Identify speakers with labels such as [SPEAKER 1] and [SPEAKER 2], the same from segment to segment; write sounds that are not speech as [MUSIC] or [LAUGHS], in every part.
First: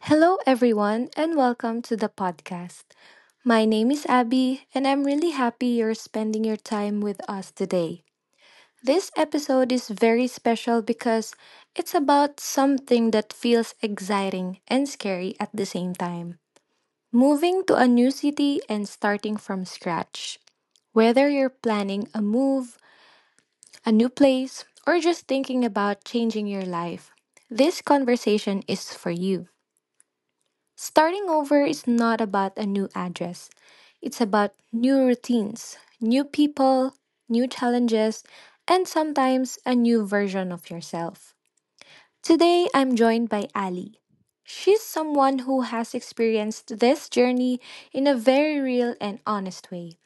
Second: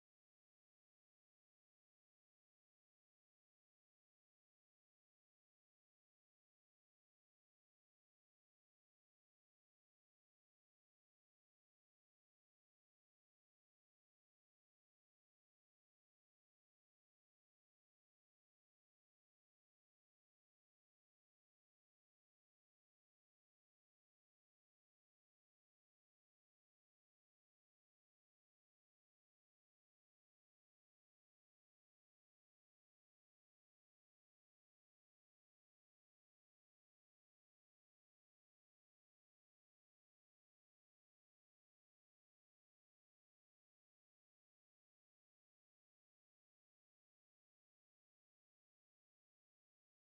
[SPEAKER 1] Hello, everyone, and welcome to the podcast. My name is Abby, and I'm really happy you're spending your time with us today. This episode is very special because it's about something that feels exciting and scary at the same time: moving to a new city and starting from scratch. Whether you're planning a move, a new place, or just thinking about changing your life, this conversation is for you. Starting over is not about a new address. It's about new routines, new people, new challenges, and sometimes a new version of yourself. Today, I'm joined by Ali. She's someone who has experienced this journey in a very real and honest way.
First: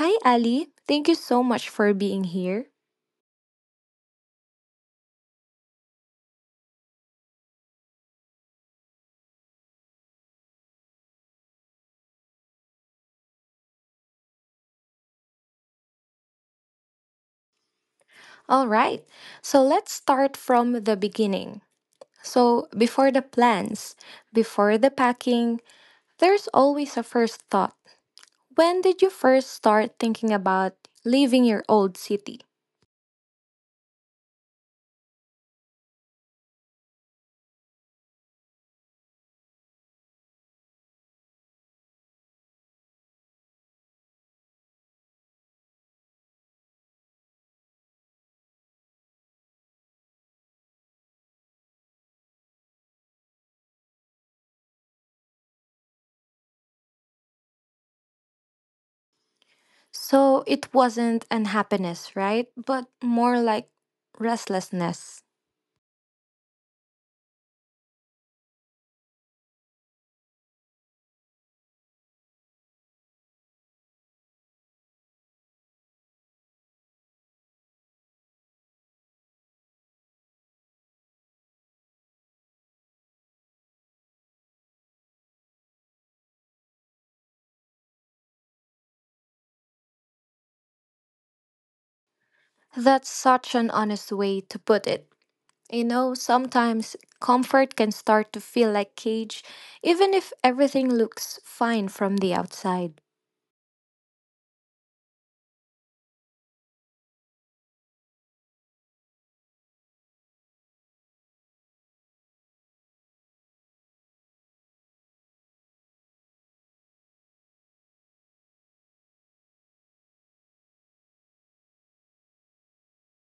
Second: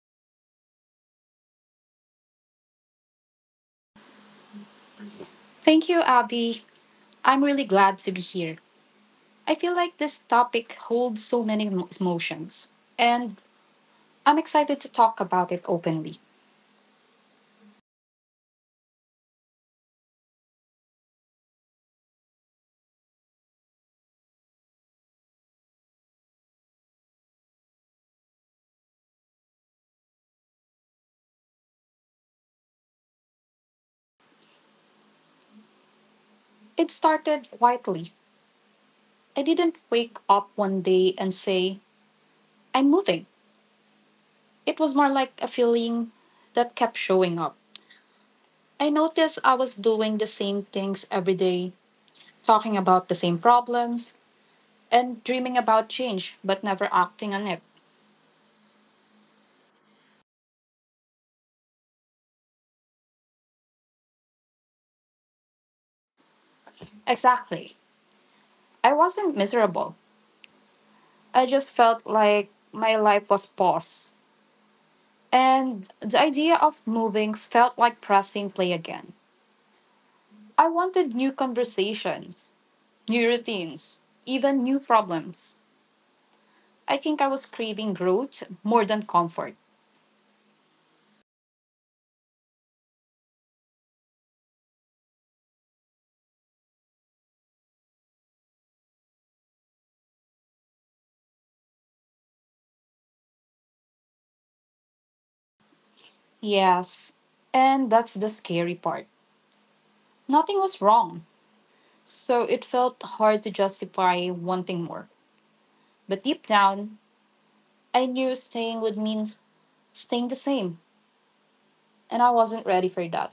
[SPEAKER 1] Hi, Ali. Thank you so much for being here.
[SPEAKER 2] Thank you, Abby. I'm really glad to be here. I feel like this topic holds so many emotions, and I'm excited to talk about it openly.
[SPEAKER 1] All right, so let's start from the beginning. So before the plans, before the packing, there's always a first thought. When did you first start thinking about leaving your old city?
[SPEAKER 2] It started quietly. I didn't wake up one day and say, I'm moving. It was more like a feeling that kept showing up. I noticed I was doing the same things every day, talking about the same problems, and dreaming about change, but never acting on it.
[SPEAKER 1] So it wasn't unhappiness, right? But more like restlessness.
[SPEAKER 2] Exactly. I wasn't miserable. I just felt like my life was paused. And the idea of moving felt like pressing play again. I wanted new conversations, new routines, even new problems. I think I was craving growth more than comfort.
[SPEAKER 1] That's such an honest way to put it. You know, sometimes comfort can start to feel like cage, even if everything looks fine from the outside.
[SPEAKER 2] Yes, and that's the scary part. Nothing was wrong, so it felt hard to justify wanting more. But deep down, I knew staying would mean staying the same, and I wasn't ready for that.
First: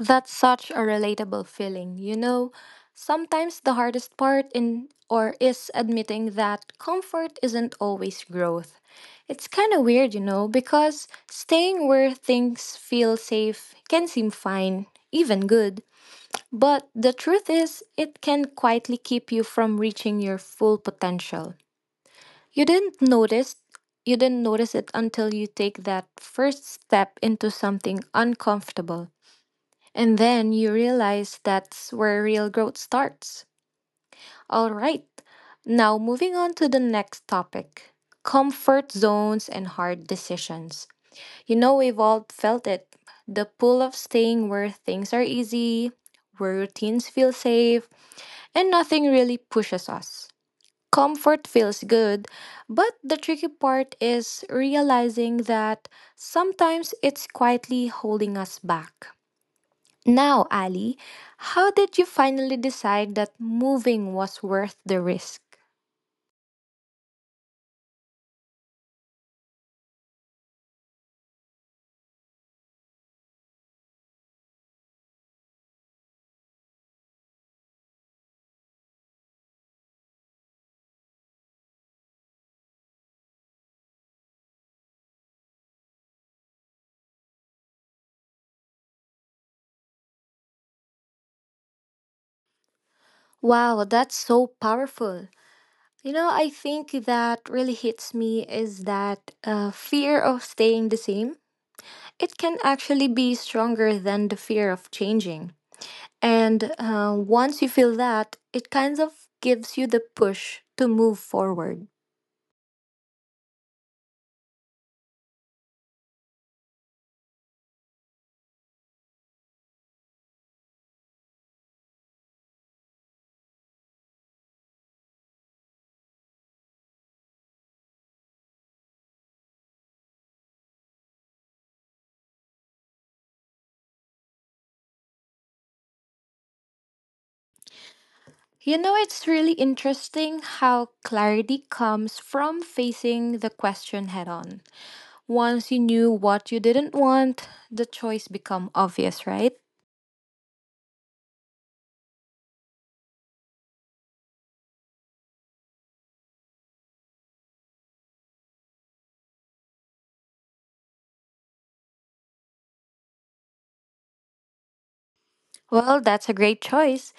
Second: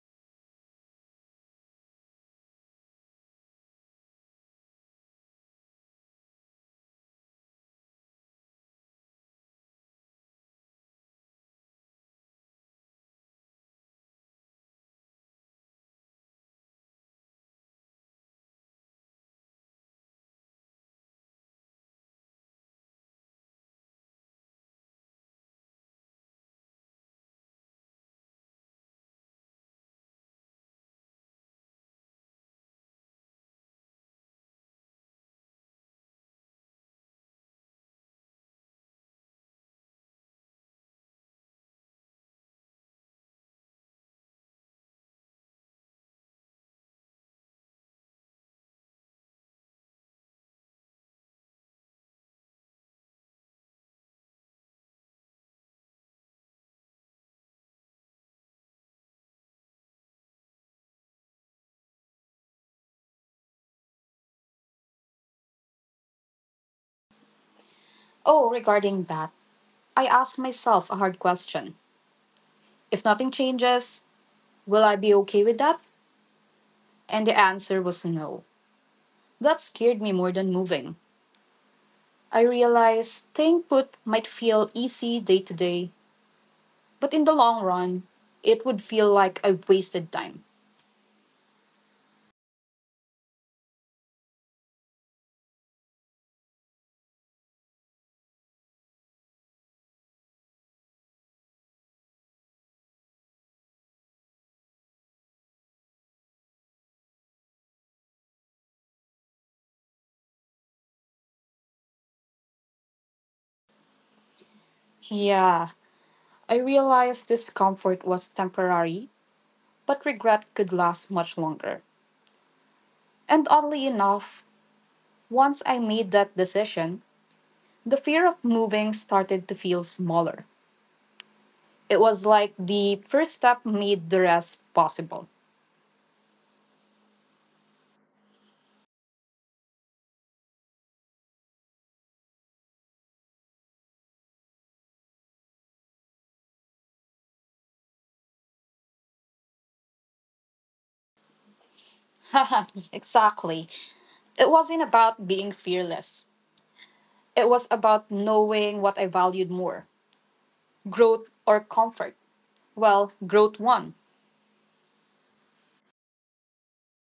[SPEAKER 1] That's such a relatable feeling. You know, sometimes the hardest part in or is admitting that comfort isn't always growth. It's kind of weird, you know, because staying where things feel safe can seem fine, even good. But the truth is, it can quietly keep you from reaching your full potential. You didn't notice you didn't notice it until you take that first step into something uncomfortable. And then you realize that's where real growth starts. All right, now moving on to the next topic: comfort zones and hard decisions. You know, we've all felt it, the pull of staying where things are easy, where routines feel safe, and nothing really pushes us. Comfort feels good, but the tricky part is realizing that sometimes it's quietly holding us back. Now, Ali, how did you finally decide that moving was worth the risk?
[SPEAKER 2] Oh, regarding that, I ask myself a hard question. If nothing changes, will I be okay with that? And the answer was no. That scared me more than moving. I realized staying put might feel easy day to day, but in the long run, it would feel like I wasted time.
[SPEAKER 1] Wow, that's so powerful. You know, I think that really hits me is that fear of staying the same. It can actually be stronger than the fear of changing. And once you feel that, it kind of gives you the push to move forward.
[SPEAKER 2] Yeah, I realized discomfort was temporary, but regret could last much longer. And oddly enough, once I made that decision, the fear of moving started to feel smaller. It was like the first step made the rest possible.
[SPEAKER 1] You know, it's really interesting how clarity comes from facing the question head on. Once you knew what you didn't want, the choice become obvious, right?
[SPEAKER 2] [LAUGHS] Exactly. It wasn't about being fearless. It was about knowing what I valued more, growth or comfort. Well, growth one.
[SPEAKER 1] Well, that's a great choice.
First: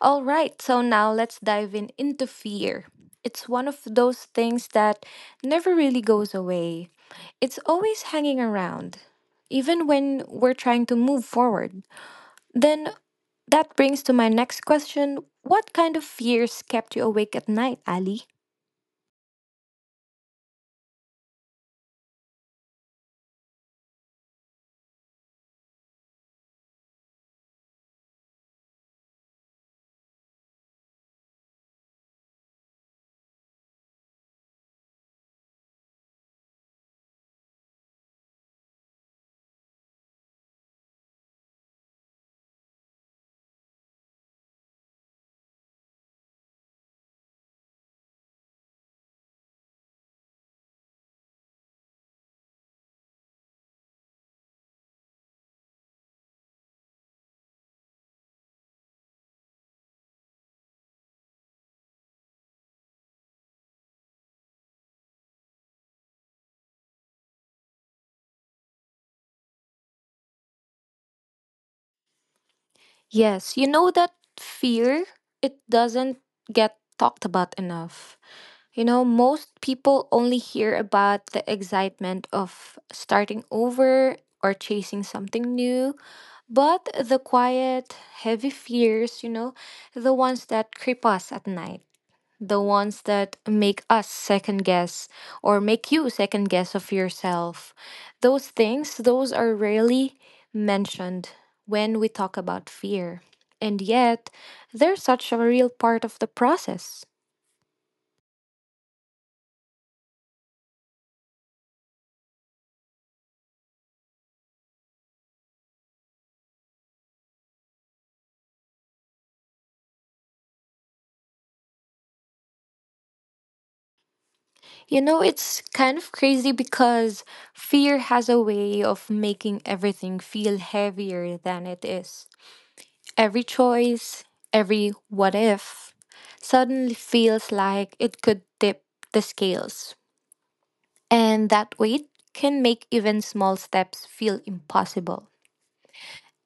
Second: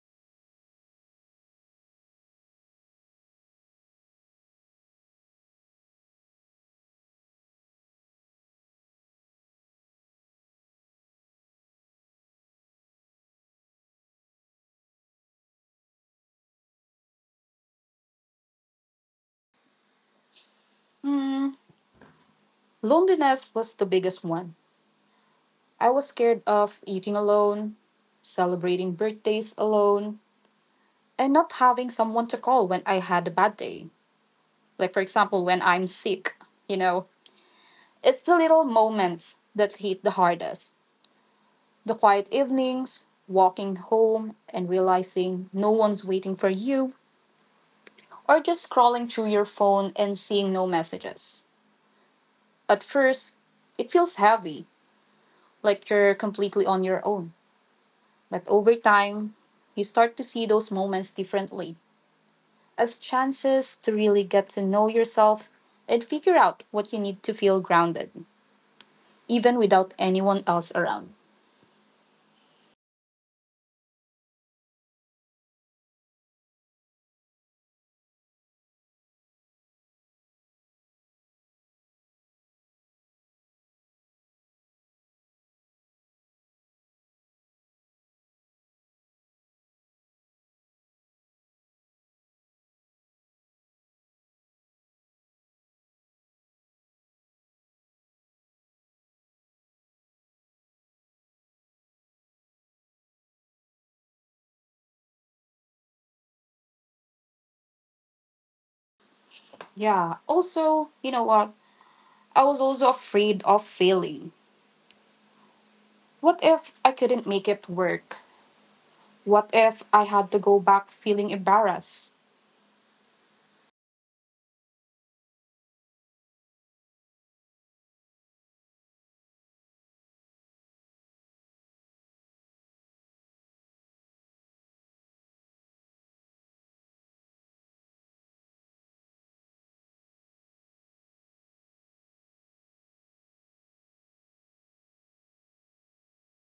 [SPEAKER 1] All right, so now let's dive in into fear. It's one of those things that never really goes away. It's always hanging around, even when we're trying to move forward. Then that brings to my next question. What kind of fears kept you awake at night, Ali?
[SPEAKER 2] Hmm, Loneliness was the biggest one. I was scared of eating alone, celebrating birthdays alone, and not having someone to call when I had a bad day. Like, for example, when I'm sick, you know, it's the little moments that hit the hardest. The quiet evenings, walking home and realizing no one's waiting for you, or just scrolling through your phone and seeing no messages. At first, it feels heavy, like you're completely on your own. But over time, you start to see those moments differently as chances to really get to know yourself and figure out what you need to feel grounded, even without anyone else around.
[SPEAKER 1] Yes, you know that fear, it doesn't get talked about enough. You know, most people only hear about the excitement of starting over or chasing something new, but the quiet, heavy fears, you know, the ones that creep us at night, the ones that make us second guess or make you second guess of yourself, those things, those are rarely mentioned when we talk about fear. And yet they're such a real part of the process.
[SPEAKER 2] Yeah, also, you know what? I was also afraid of failing. What if I couldn't make it work? What if I had to go back feeling embarrassed?
[SPEAKER 1] You know, it's kind of crazy because fear has a way of making everything feel heavier than it is. Every choice, every what if, suddenly feels like it could tip the scales. And that weight can make even small steps feel impossible.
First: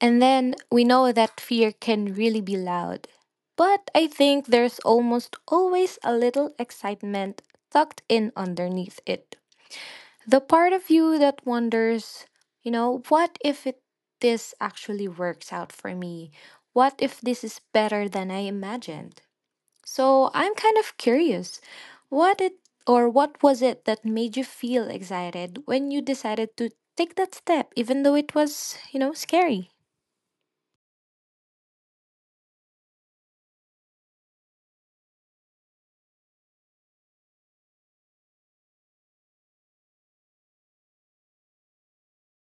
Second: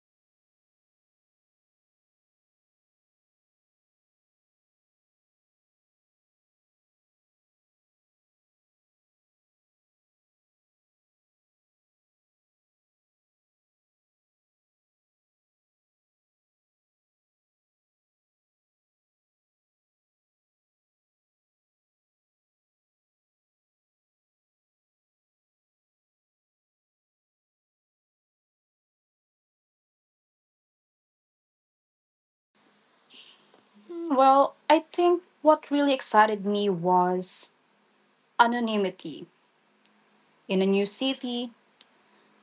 [SPEAKER 1] And then we know that fear can really be loud. But I think there's almost always a little excitement tucked in underneath it. The part of you that wonders, you know, what if it, this actually works out for me? What if this is better than I imagined? So I'm kind of curious. What it or what was it that made you feel excited when you decided to take that step even though it was, you know, scary?
[SPEAKER 2] Hmm. Well, I think what really excited me was anonymity. In a new city,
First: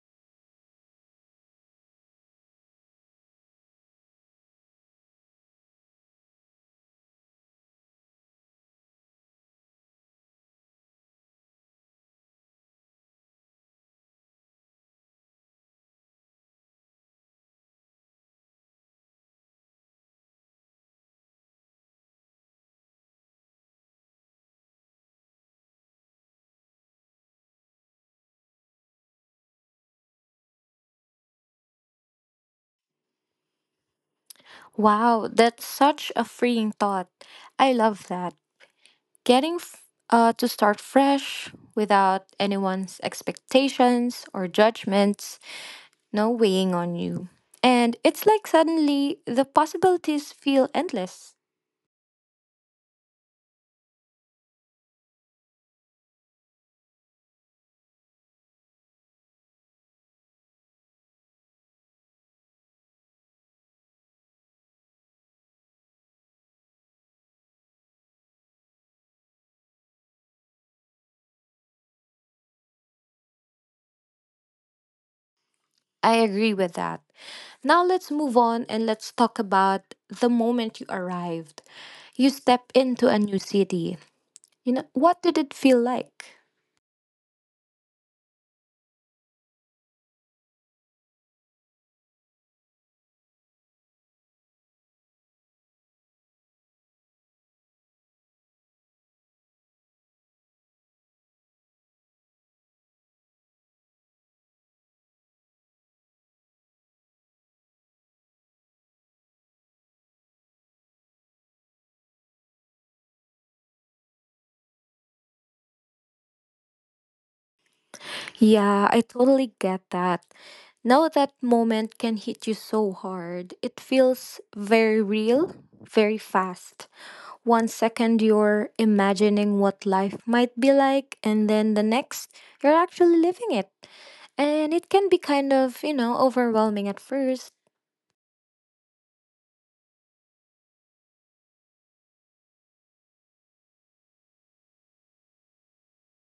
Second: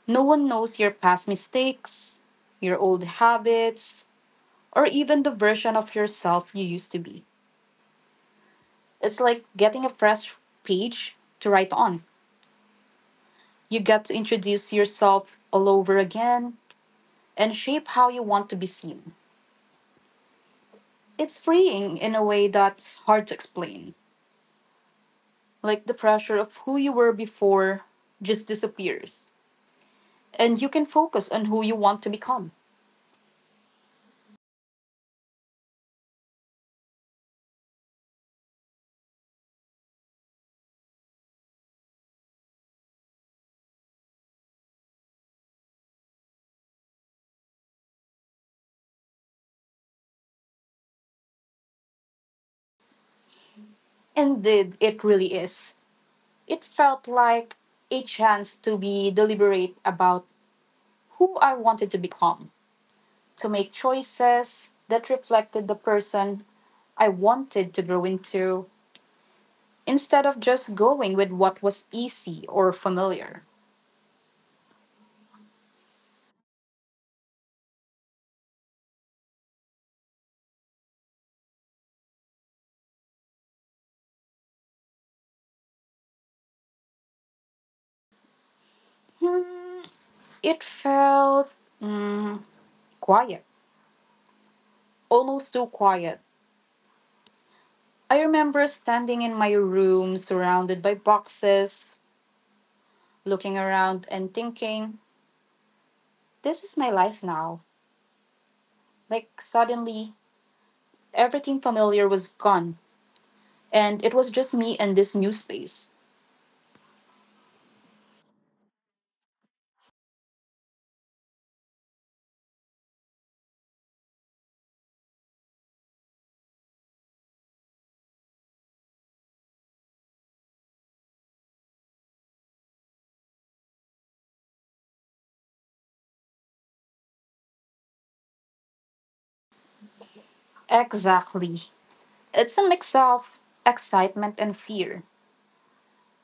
[SPEAKER 2] no one knows your past mistakes, your old habits, or even the version of yourself you used to be. It's like getting a fresh page to write on. You get to introduce yourself all over again and shape how you want to be seen. It's freeing in a way that's hard to explain. Like, the pressure of who you were before just disappears. And you can focus on who you want to become.
[SPEAKER 1] Wow, that's such a freeing thought. I love that. Getting f- to start fresh without anyone's expectations or judgments, no weighing on you. And it's like suddenly the possibilities feel endless.
[SPEAKER 2] Indeed, it really is. It felt like a chance to be deliberate about who I wanted to become, to make choices that reflected the person I wanted to grow into, instead of just going with what was easy or familiar.
[SPEAKER 1] I agree with that. Now let's move on and let's talk about the moment you arrived. You step into a new city. You know, what did it feel like?
[SPEAKER 2] Hmm, it felt mm, quiet, almost too quiet. I remember standing in my room surrounded by boxes, looking around and thinking, this is my life now. Like, suddenly, everything familiar was gone, and it was just me and this new space.
[SPEAKER 1] Yeah, I totally get that. Now that moment can hit you so hard. It feels very real, very fast. One second you're imagining what life might be like, and then the next you're actually living it. And it can be kind of, you know, overwhelming at first.
[SPEAKER 2] Exactly. It's a mix of excitement and fear.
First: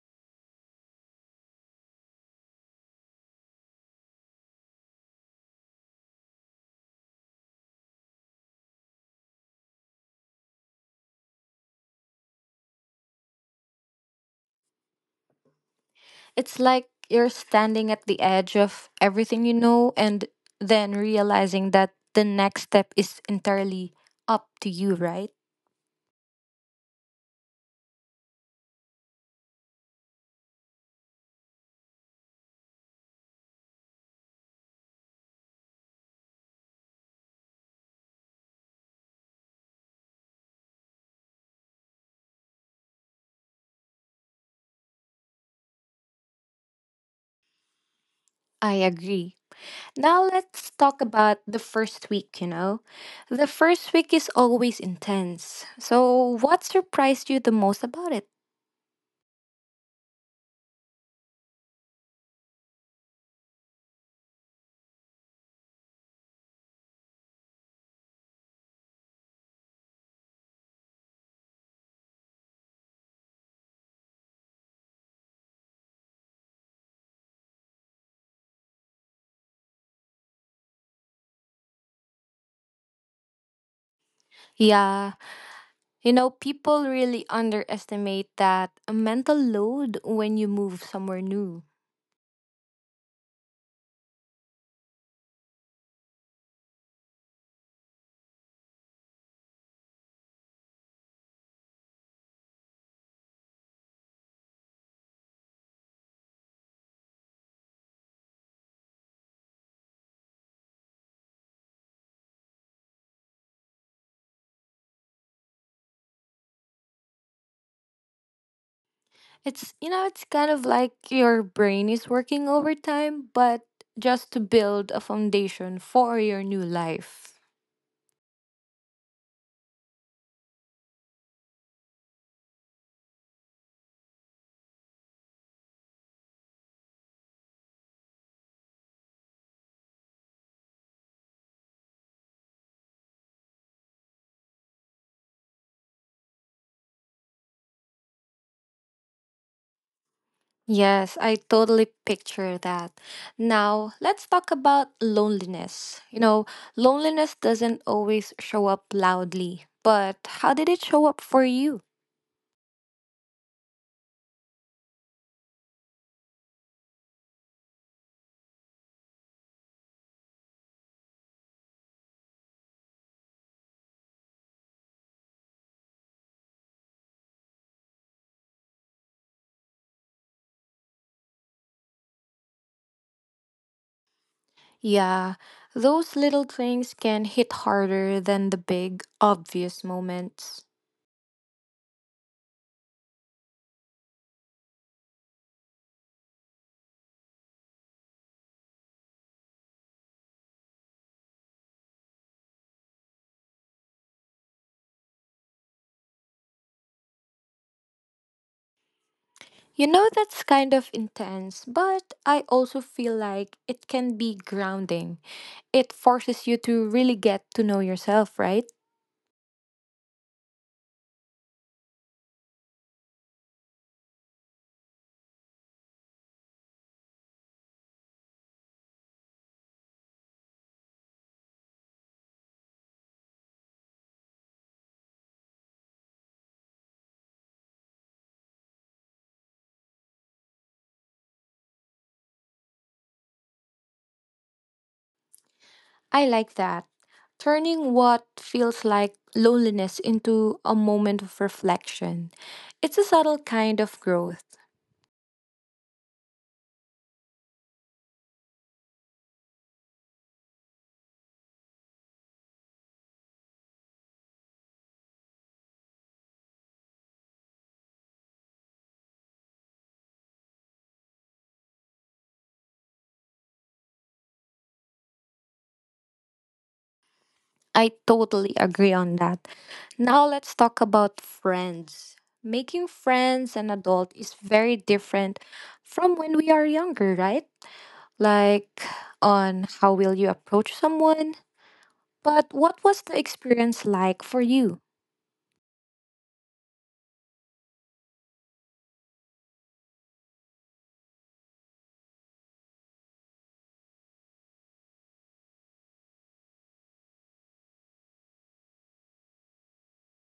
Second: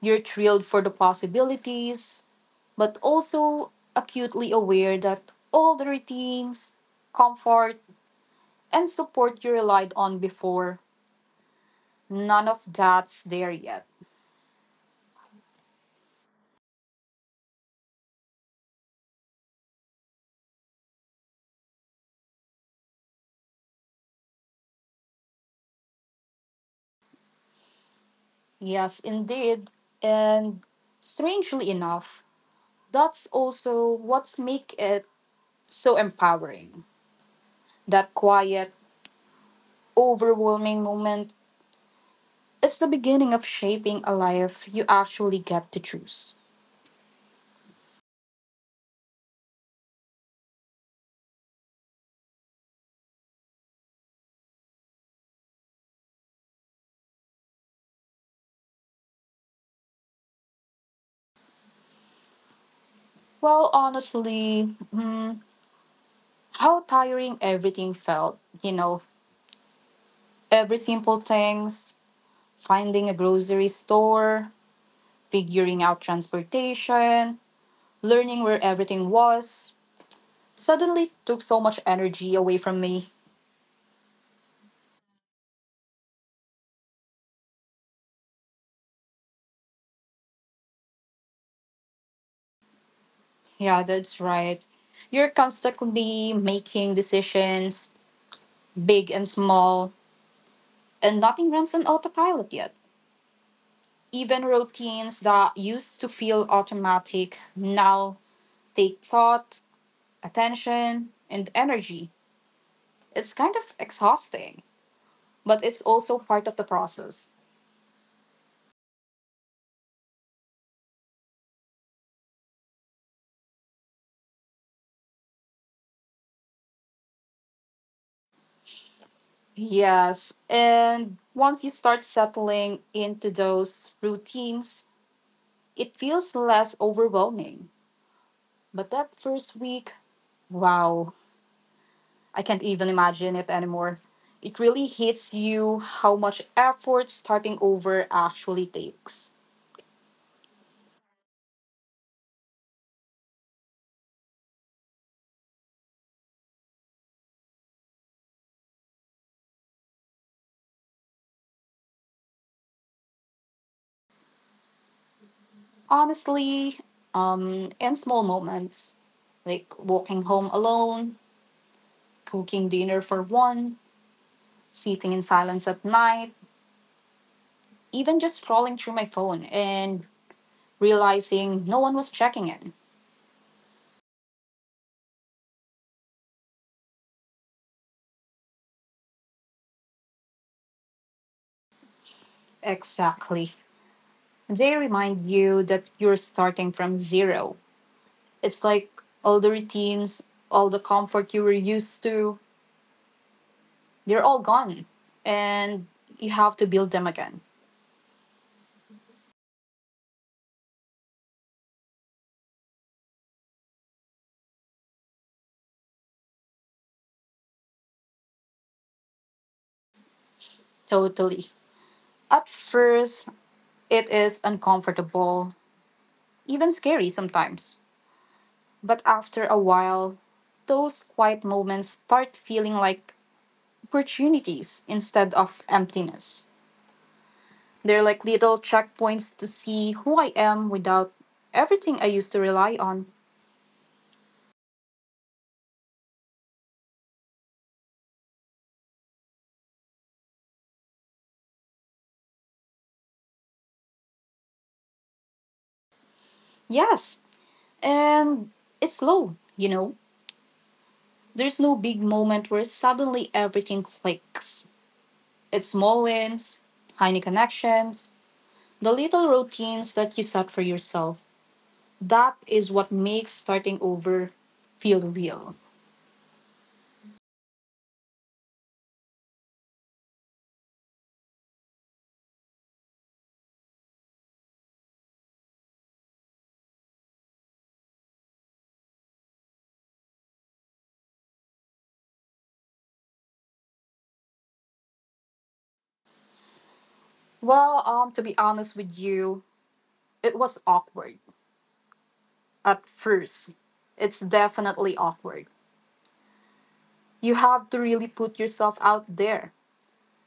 [SPEAKER 2] You're thrilled for the possibilities, but also acutely aware that all the routines, comfort, and support you relied on before, none of that's there yet.
[SPEAKER 1] It's like you're standing at the edge of everything you know and then realizing that the next step is entirely up to you, right?
[SPEAKER 2] Yes, indeed. And strangely enough, that's also what's make it so empowering. That quiet, overwhelming moment is the beginning of shaping a life you actually get to choose.
[SPEAKER 1] I agree. Now let's talk about the first week, you know. The first week is always intense. So what surprised you the most about it?
[SPEAKER 2] Well, honestly, how tiring everything felt, every simple things, finding a grocery store, figuring out transportation, learning where everything was, suddenly took so much energy away from me.
[SPEAKER 1] Yeah, you know, people really underestimate that mental load when you move somewhere new.
[SPEAKER 2] Yeah, that's right. You're constantly making decisions, big and small, and nothing runs on autopilot yet. Even routines that used to feel automatic now take thought, attention, and energy. It's kind of exhausting, but it's also part of the process.
[SPEAKER 1] It's, you know, it's kind of like your brain is working overtime, but just to build a foundation for your new life.
[SPEAKER 2] Yes, and once you start settling into those routines, it feels less overwhelming. But that first week, wow, I can't even imagine it anymore. It really hits you how much effort starting over actually takes.
[SPEAKER 1] Yes, I totally picture that. Now, let's talk about loneliness. You know, loneliness doesn't always show up loudly, but how did it show up for you?
[SPEAKER 2] Honestly, in small moments, like walking home alone, cooking dinner for one, sitting in silence at night, even just scrolling through my phone and realizing no one was checking in.
[SPEAKER 1] Yeah, those little things can hit harder than the big, obvious moments.
[SPEAKER 2] Exactly. They remind you that you're starting from zero. It's like all the routines, all the comfort you were used to, they're all gone. And you have to build them again.
[SPEAKER 1] You know, that's kind of intense, but I also feel like it can be grounding. It forces you to really get to know yourself, right?
[SPEAKER 2] Totally. At first, it is uncomfortable, even scary sometimes. But after a while, those quiet moments start feeling like opportunities instead of emptiness. They're like little checkpoints to see who I am without everything I used to rely on.
[SPEAKER 1] I like that. Turning what feels like loneliness into a moment of reflection. It's a subtle kind of growth.
[SPEAKER 2] Yes, and it's slow, you know. There's no big moment where suddenly everything clicks. It's small wins, tiny connections, the little routines that you set for yourself. That is what makes starting over feel real.
[SPEAKER 1] I totally agree on that. Now let's talk about friends. Making friends an adult is very different from when we are younger, right? Like on how will you approach someone. But what was the experience like for you?
[SPEAKER 2] Well, to be honest with you, it was awkward at first. It's definitely awkward. You have to really put yourself out there.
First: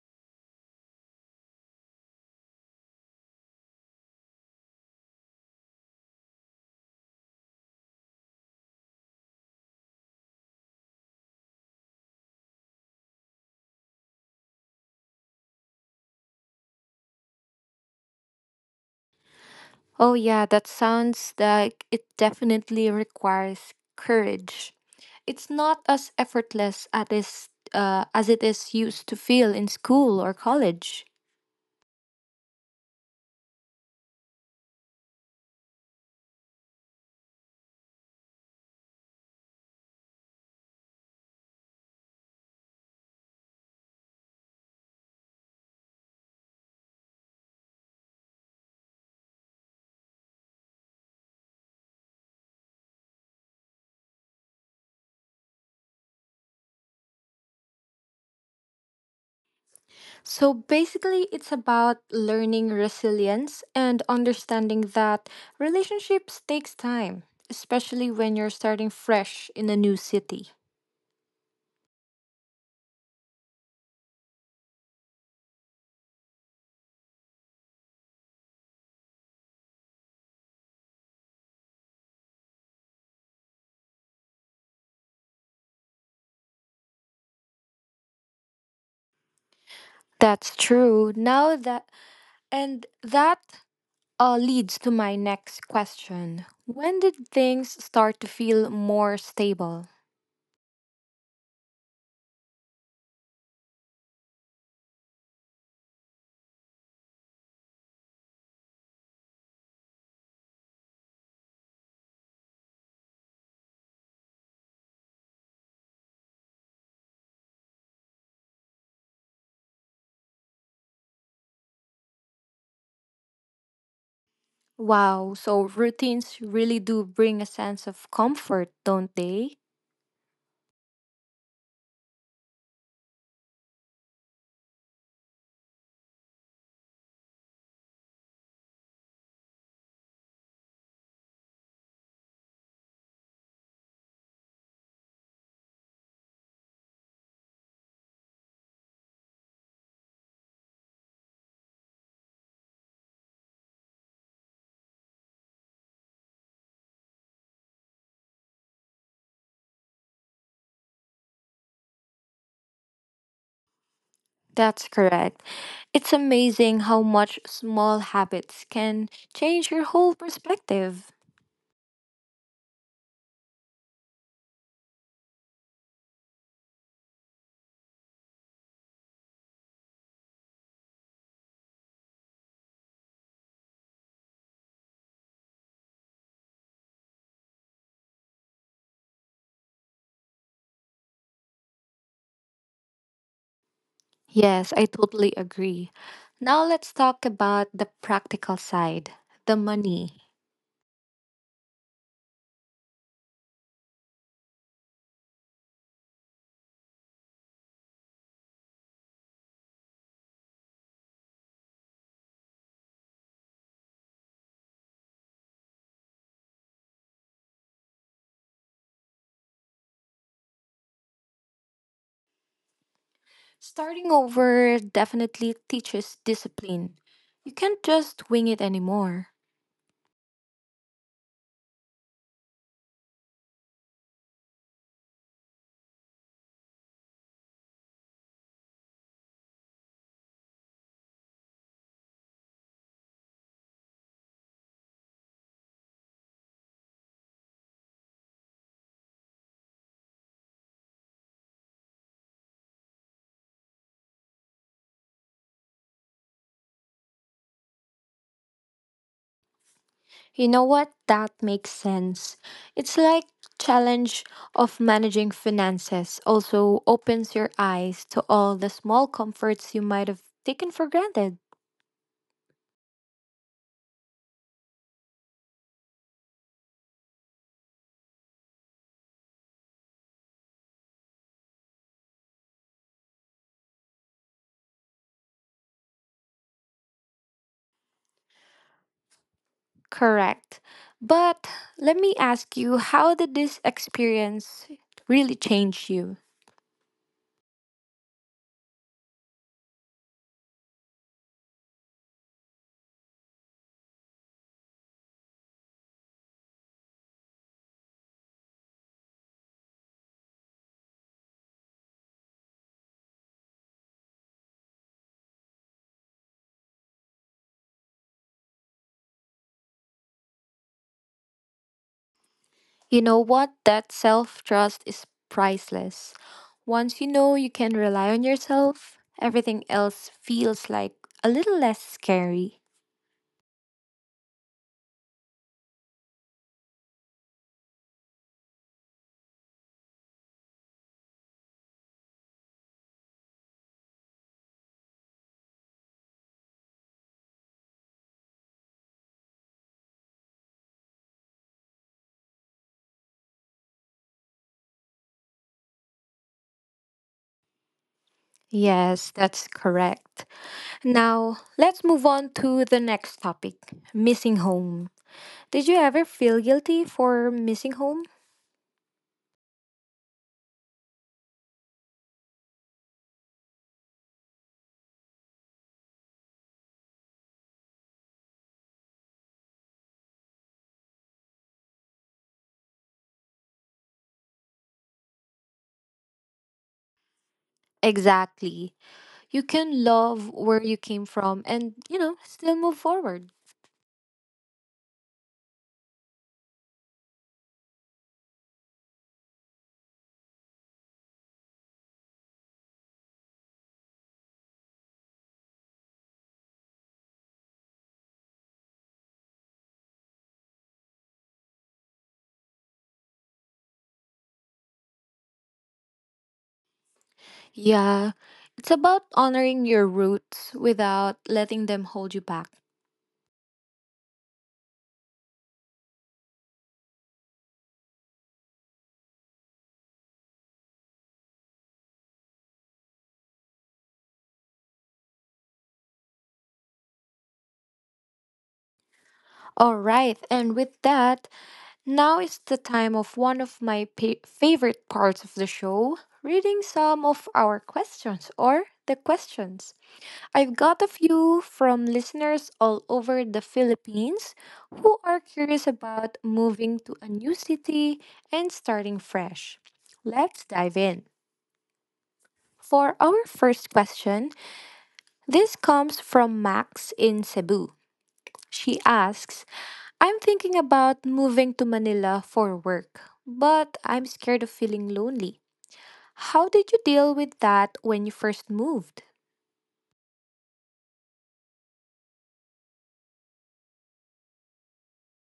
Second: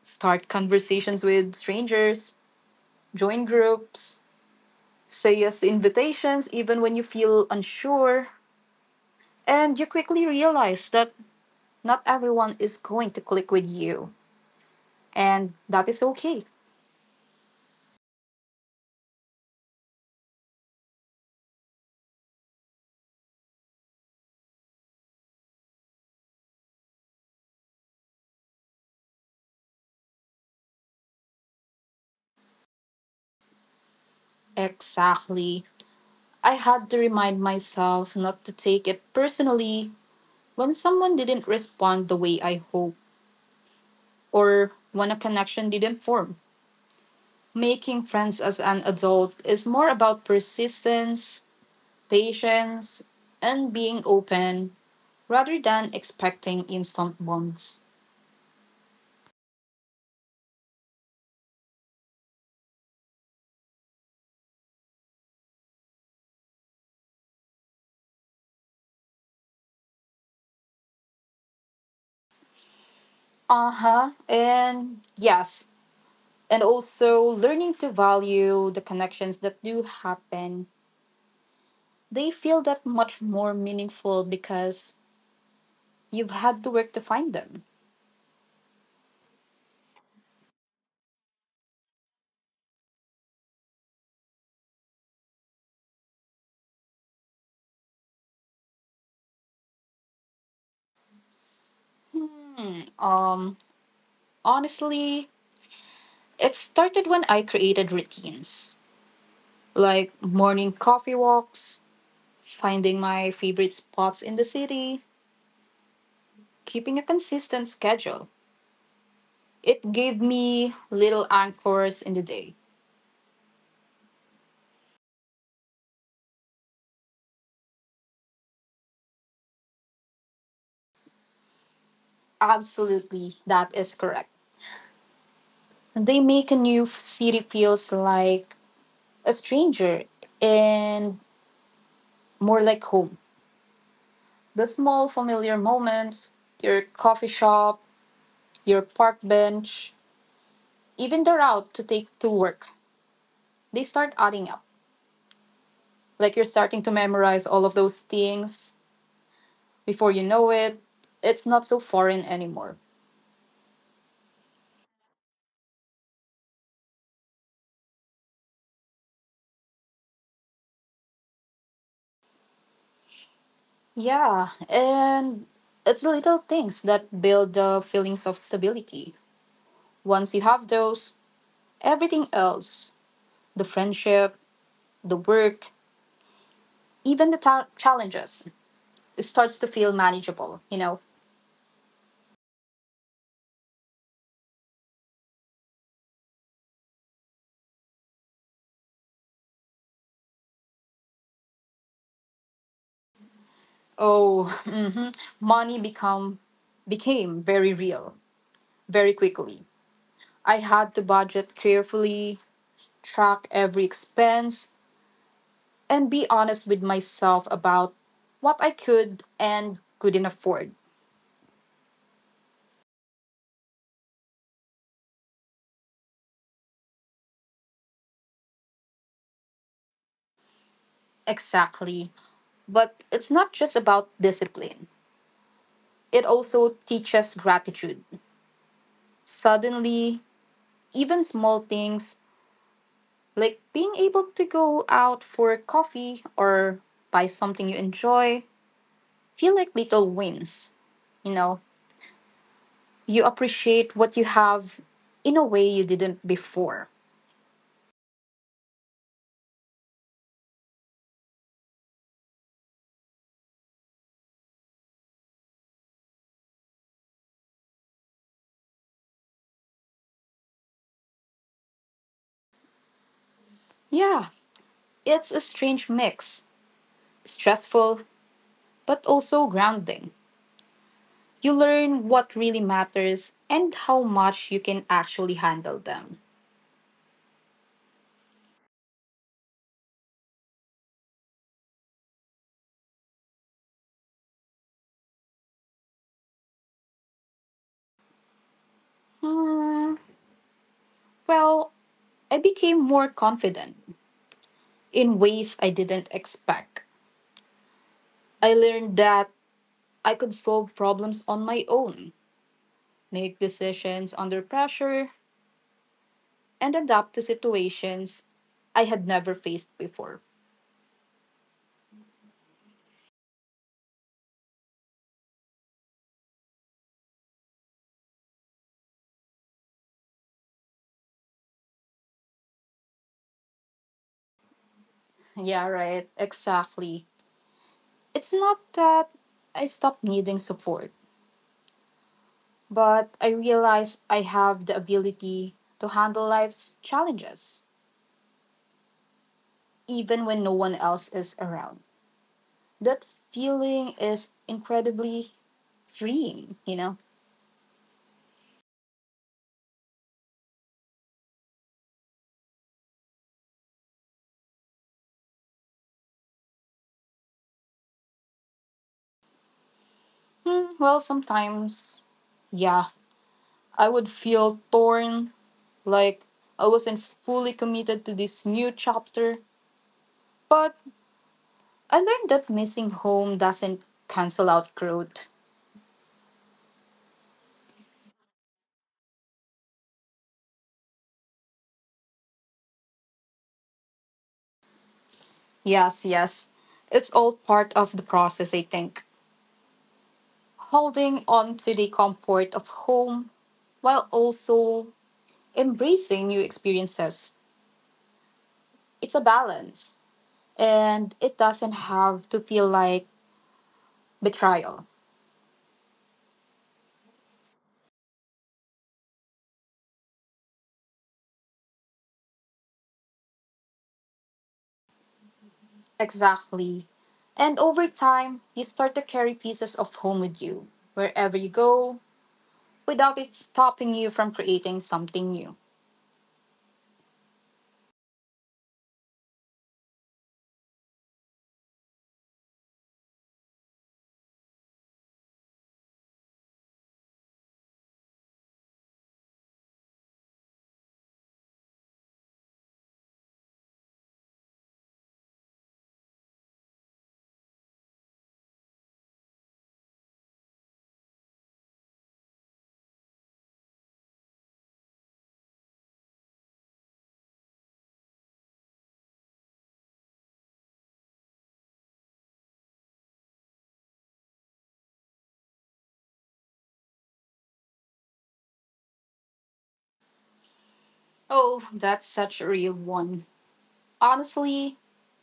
[SPEAKER 2] Start conversations with strangers, join groups, say yes to invitations even when you feel unsure. And you quickly realize that not everyone is going to click with you, and that is okay.
[SPEAKER 1] Oh yeah, that sounds like it definitely requires courage. It's not as effortless at is, As it is used to feel in school or college.
[SPEAKER 2] Exactly. I had to remind myself not to take it personally when someone didn't respond the way I hoped or when a connection didn't form. Making friends as an adult is more about persistence, patience, and being open rather than expecting instant bonds.
[SPEAKER 1] So basically, it's about learning resilience and understanding that relationships takes time, especially when you're starting fresh in a new city.
[SPEAKER 2] Uh huh. And yes, and also learning to value the connections that do happen, they feel that much more meaningful because you've had to work to find them.
[SPEAKER 1] That's true. Now that and that leads to my next question. When did things start to feel more stable?
[SPEAKER 2] Hmm. Um. Honestly, it started when I created routines like morning coffee walks, finding my favorite spots in the city, keeping a consistent schedule. It gave me little anchors in the day.
[SPEAKER 1] Wow, so routines really do bring a sense of comfort, don't they?
[SPEAKER 2] Absolutely, that is correct. They make a new city feels like a stranger and more like home. The small familiar moments, your coffee shop, your park bench, even the route to take to work, they start adding up. Like, you're starting to memorize all of those things before you know it, it's not so foreign anymore.
[SPEAKER 1] That's correct. It's amazing how much small habits can change your whole perspective.
[SPEAKER 2] Yeah, and it's the little things that build the feelings of stability. Once you have those, everything else, the friendship, the work, even the challenges, starts to feel manageable, you know.
[SPEAKER 1] Yes, I totally agree. Now let's talk about the practical side, the money.
[SPEAKER 2] oh mhm. Money become became very real very quickly. I had to budget carefully, track every expense, and be honest with myself about what I could and couldn't afford.
[SPEAKER 1] Starting over definitely teaches discipline. You can't just wing it anymore.
[SPEAKER 2] Exactly. But it's not just about discipline, it also teaches gratitude. Suddenly, even small things, like being able to go out for coffee or buy something you enjoy, feel like little wins. You know, you appreciate what you have in a way you didn't before.
[SPEAKER 1] You know what? That makes sense. It's like challenge of managing finances also opens your eyes to all the small comforts you might have taken for granted.
[SPEAKER 2] Yeah, it's a strange mix, stressful, but also grounding. You learn what really matters and how much you can actually handle them.
[SPEAKER 1] Correct. But let me ask you, how did this experience really change you?
[SPEAKER 2] Hmm, well, I became more confident in ways I didn't expect. I learned that I could solve problems on my own, make decisions under pressure, and adapt to situations I had never faced before.
[SPEAKER 1] You know what? That self trust is priceless. Once you know you can rely on yourself, everything else feels like a little less scary.
[SPEAKER 2] Yeah, right, exactly. It's not that I stopped needing support, but I realized I have the ability to handle life's challenges, even when no one else is around. That feeling is incredibly freeing, you know?
[SPEAKER 1] Yes, that's correct. Now let's move on to the next topic: missing home. Did you ever feel guilty for missing home?
[SPEAKER 2] Hmm, well, sometimes yeah, I would feel torn. Like, I wasn't fully committed to this new chapter, but I learned that missing home doesn't cancel out growth.
[SPEAKER 1] Exactly. You can love where you came from and, you know, still move forward.
[SPEAKER 2] Yes, yes. It's all part of the process, I think. Holding on to the comfort of home while also embracing new experiences. It's a balance, and it doesn't have to feel like betrayal.
[SPEAKER 1] Yeah, it's about honoring your roots without letting them hold you back.
[SPEAKER 2] Exactly. And over time, you start to carry pieces of home with you. Wherever you go, without it stopping you from creating something new.
[SPEAKER 1] All right, and with that, now is the time of one of my favorite parts of the show: reading some of our questions or the questions. I've got a few from listeners all over the Philippines who are curious about moving to a new city and starting fresh. Let's dive in. For our first question, this comes from Max in Cebu. She asks, I'm thinking about moving to Manila for work, but I'm scared of feeling lonely. How did you deal with that when you first moved?
[SPEAKER 2] Oh, that's such a real one. Honestly,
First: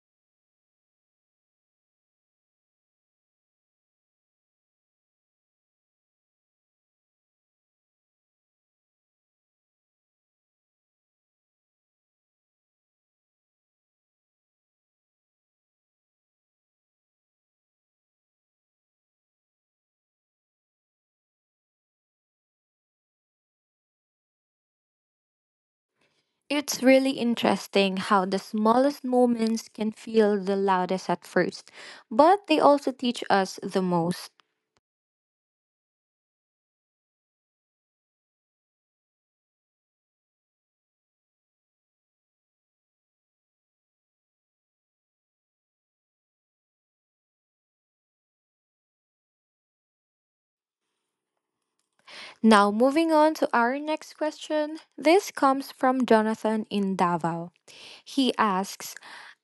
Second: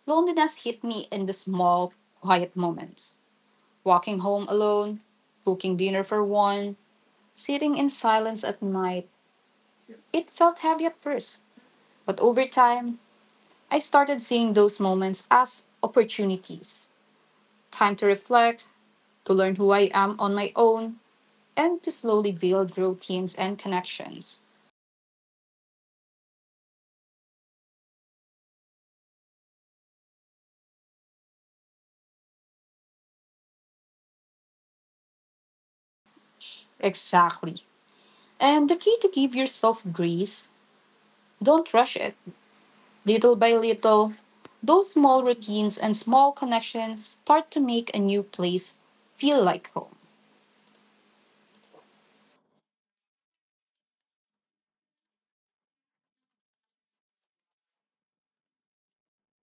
[SPEAKER 2] loneliness hit me in the small, quiet moments. Walking home alone, cooking dinner for one, sitting in silence at night. It felt heavy at first, but over time, I started seeing those moments as opportunities, time to reflect, to learn who I am on my own, and to slowly build routines and connections.
[SPEAKER 1] It's really interesting how the smallest moments can feel the loudest at first, but they also teach us the most.
[SPEAKER 2] Exactly. And the key to give yourself grace, don't rush it. Little by little, those small routines and small connections start to make a new place feel like home.
[SPEAKER 1] Now, moving on to our next question. This comes from Jonathan in Davao. He asks,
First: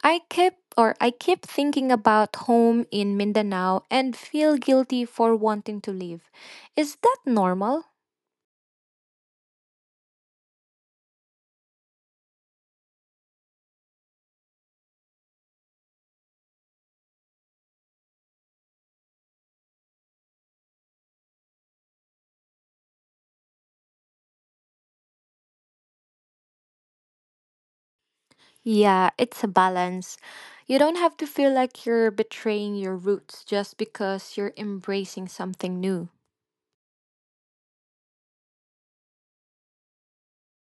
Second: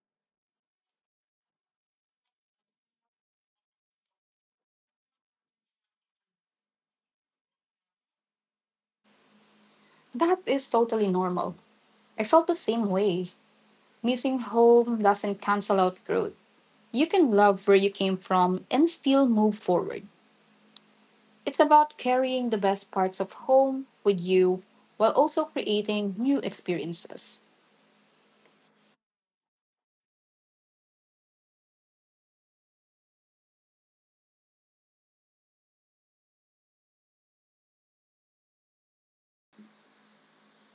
[SPEAKER 1] I keep thinking about home in Mindanao and feel guilty for wanting to leave. Is that normal?
[SPEAKER 2] That is totally normal. I felt the same way. Missing home doesn't cancel out growth. You can love where you came from and still move forward. It's about carrying the best parts of home with you while also creating new experiences.
[SPEAKER 1] Yeah, it's a balance. You don't have to feel like you're betraying your roots just because you're embracing something new.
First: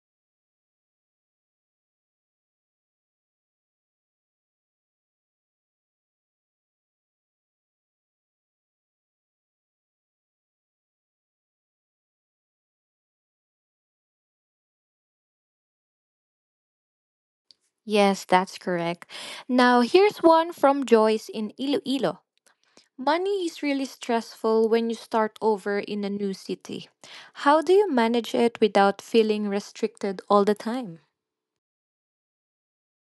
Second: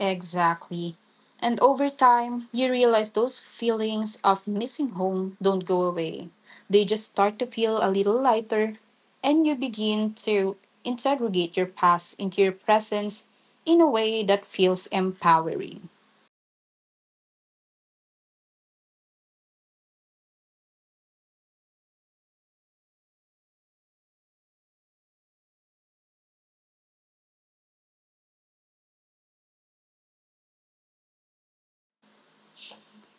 [SPEAKER 2] Exactly. And over time, you realize those feelings of missing home don't go away. They just start to feel a little lighter, and you begin to integrate your past into your presence in a way that feels empowering.
[SPEAKER 1] Yes, that's correct. Now, here's one from Joyce in Iloilo. Money is really stressful when you start over in a new city. How do you manage it without feeling restricted all the time?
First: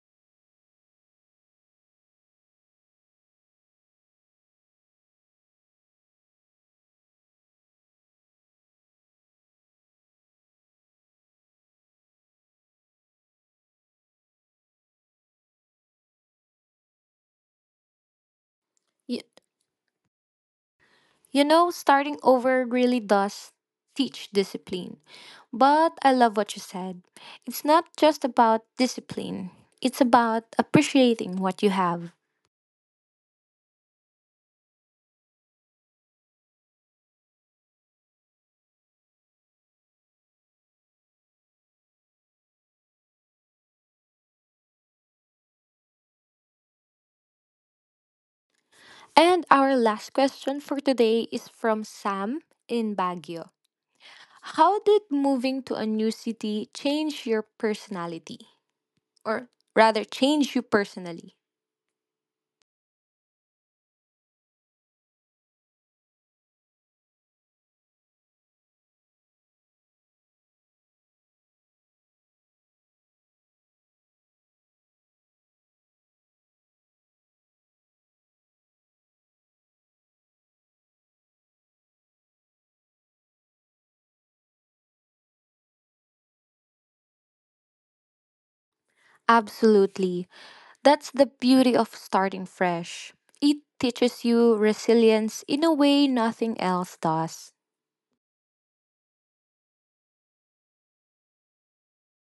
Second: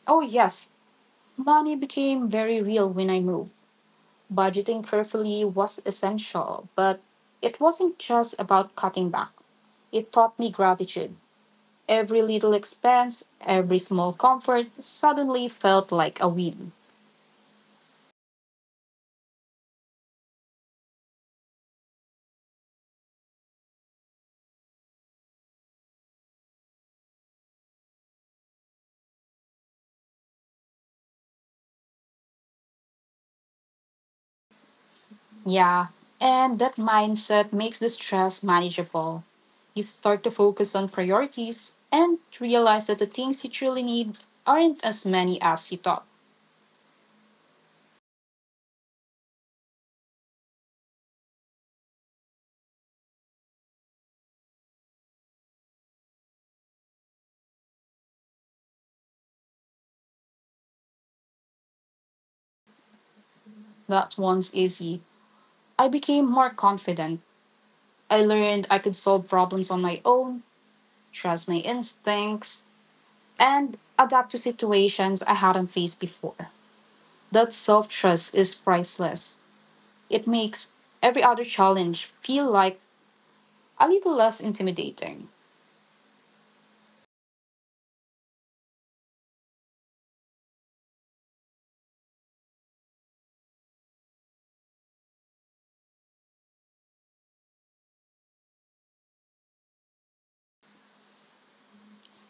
[SPEAKER 2] Oh, yes, money became very real when I moved. Budgeting carefully was essential, but it wasn't just about cutting back, it taught me gratitude. Every little expense, every small comfort suddenly felt like a win.
[SPEAKER 1] You, you know, starting over really does teach discipline. But I love what you said. It's not just about discipline, it's about appreciating what you have.
[SPEAKER 2] Yeah, and that mindset makes the stress manageable. You start to focus on priorities and realize that the things you truly need aren't as many as you thought.
[SPEAKER 1] And our last question for today is from Sam in Baguio. How did moving to a new city change your personality? Or rather change you personally.
[SPEAKER 2] That one's easy. I became more confident. I learned I could solve problems on my own, trust my instincts, and adapt to situations I hadn't faced before. That self trust is priceless. It makes every other challenge feel like a little less intimidating.
[SPEAKER 1] Absolutely. That's the beauty of starting fresh. It teaches you resilience in a way nothing else does.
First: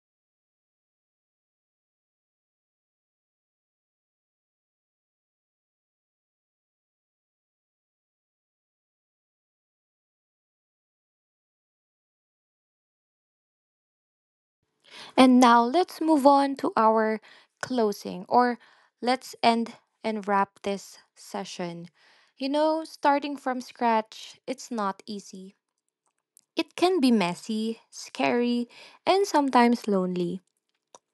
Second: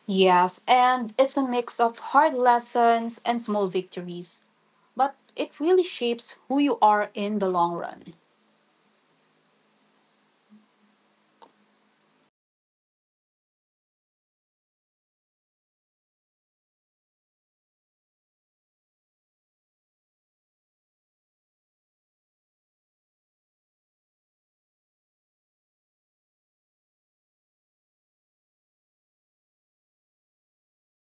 [SPEAKER 2] Yes, and it's a mix of hard lessons and small victories, but it really shapes who you are in the long run.
[SPEAKER 1] And now let's move on to our closing, or let's end and wrap this session. You know, starting from scratch, it's not easy. It can be messy, scary, and sometimes lonely.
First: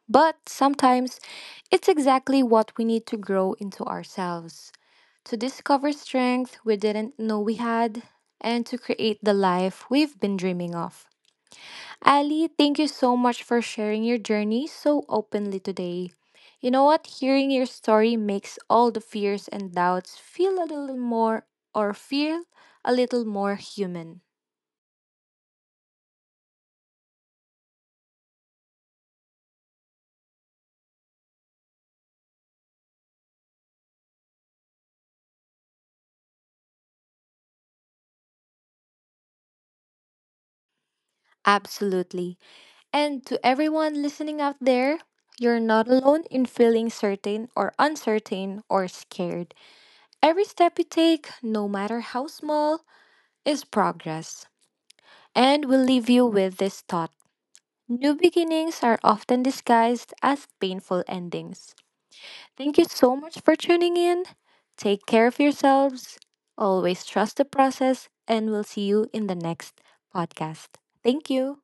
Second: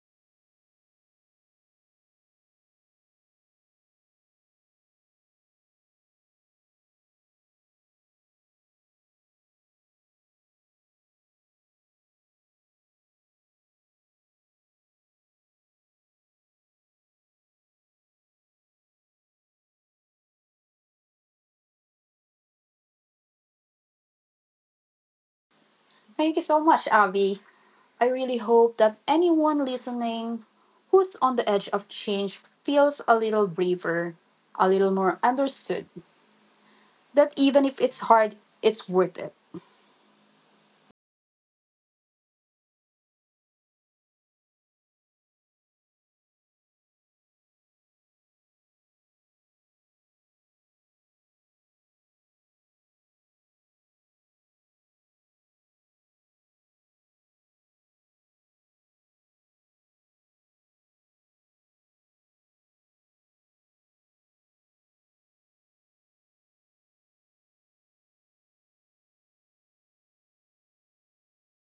[SPEAKER 1] But sometimes it's exactly what we need to grow into ourselves, to discover strength we didn't know we had, and to create the life we've been dreaming of. Ali, thank you so much for sharing your journey so openly today. You know what? Hearing your story makes all the fears and doubts feel a little more or feel a little more human.
[SPEAKER 2] Thank you so much, Abby. I really hope that anyone listening who's on the edge of change feels a little braver, a little more understood, that even if it's hard, it's worth it.
[SPEAKER 1] Absolutely. And to everyone listening out there, you're not alone in feeling certain or uncertain or scared. Every step you take, no matter how small, is progress. And we'll leave you with this thought: new beginnings are often disguised as painful endings. Thank you so much for tuning in. Take care of yourselves, always trust the process, and we'll see you in the next podcast. Thank you.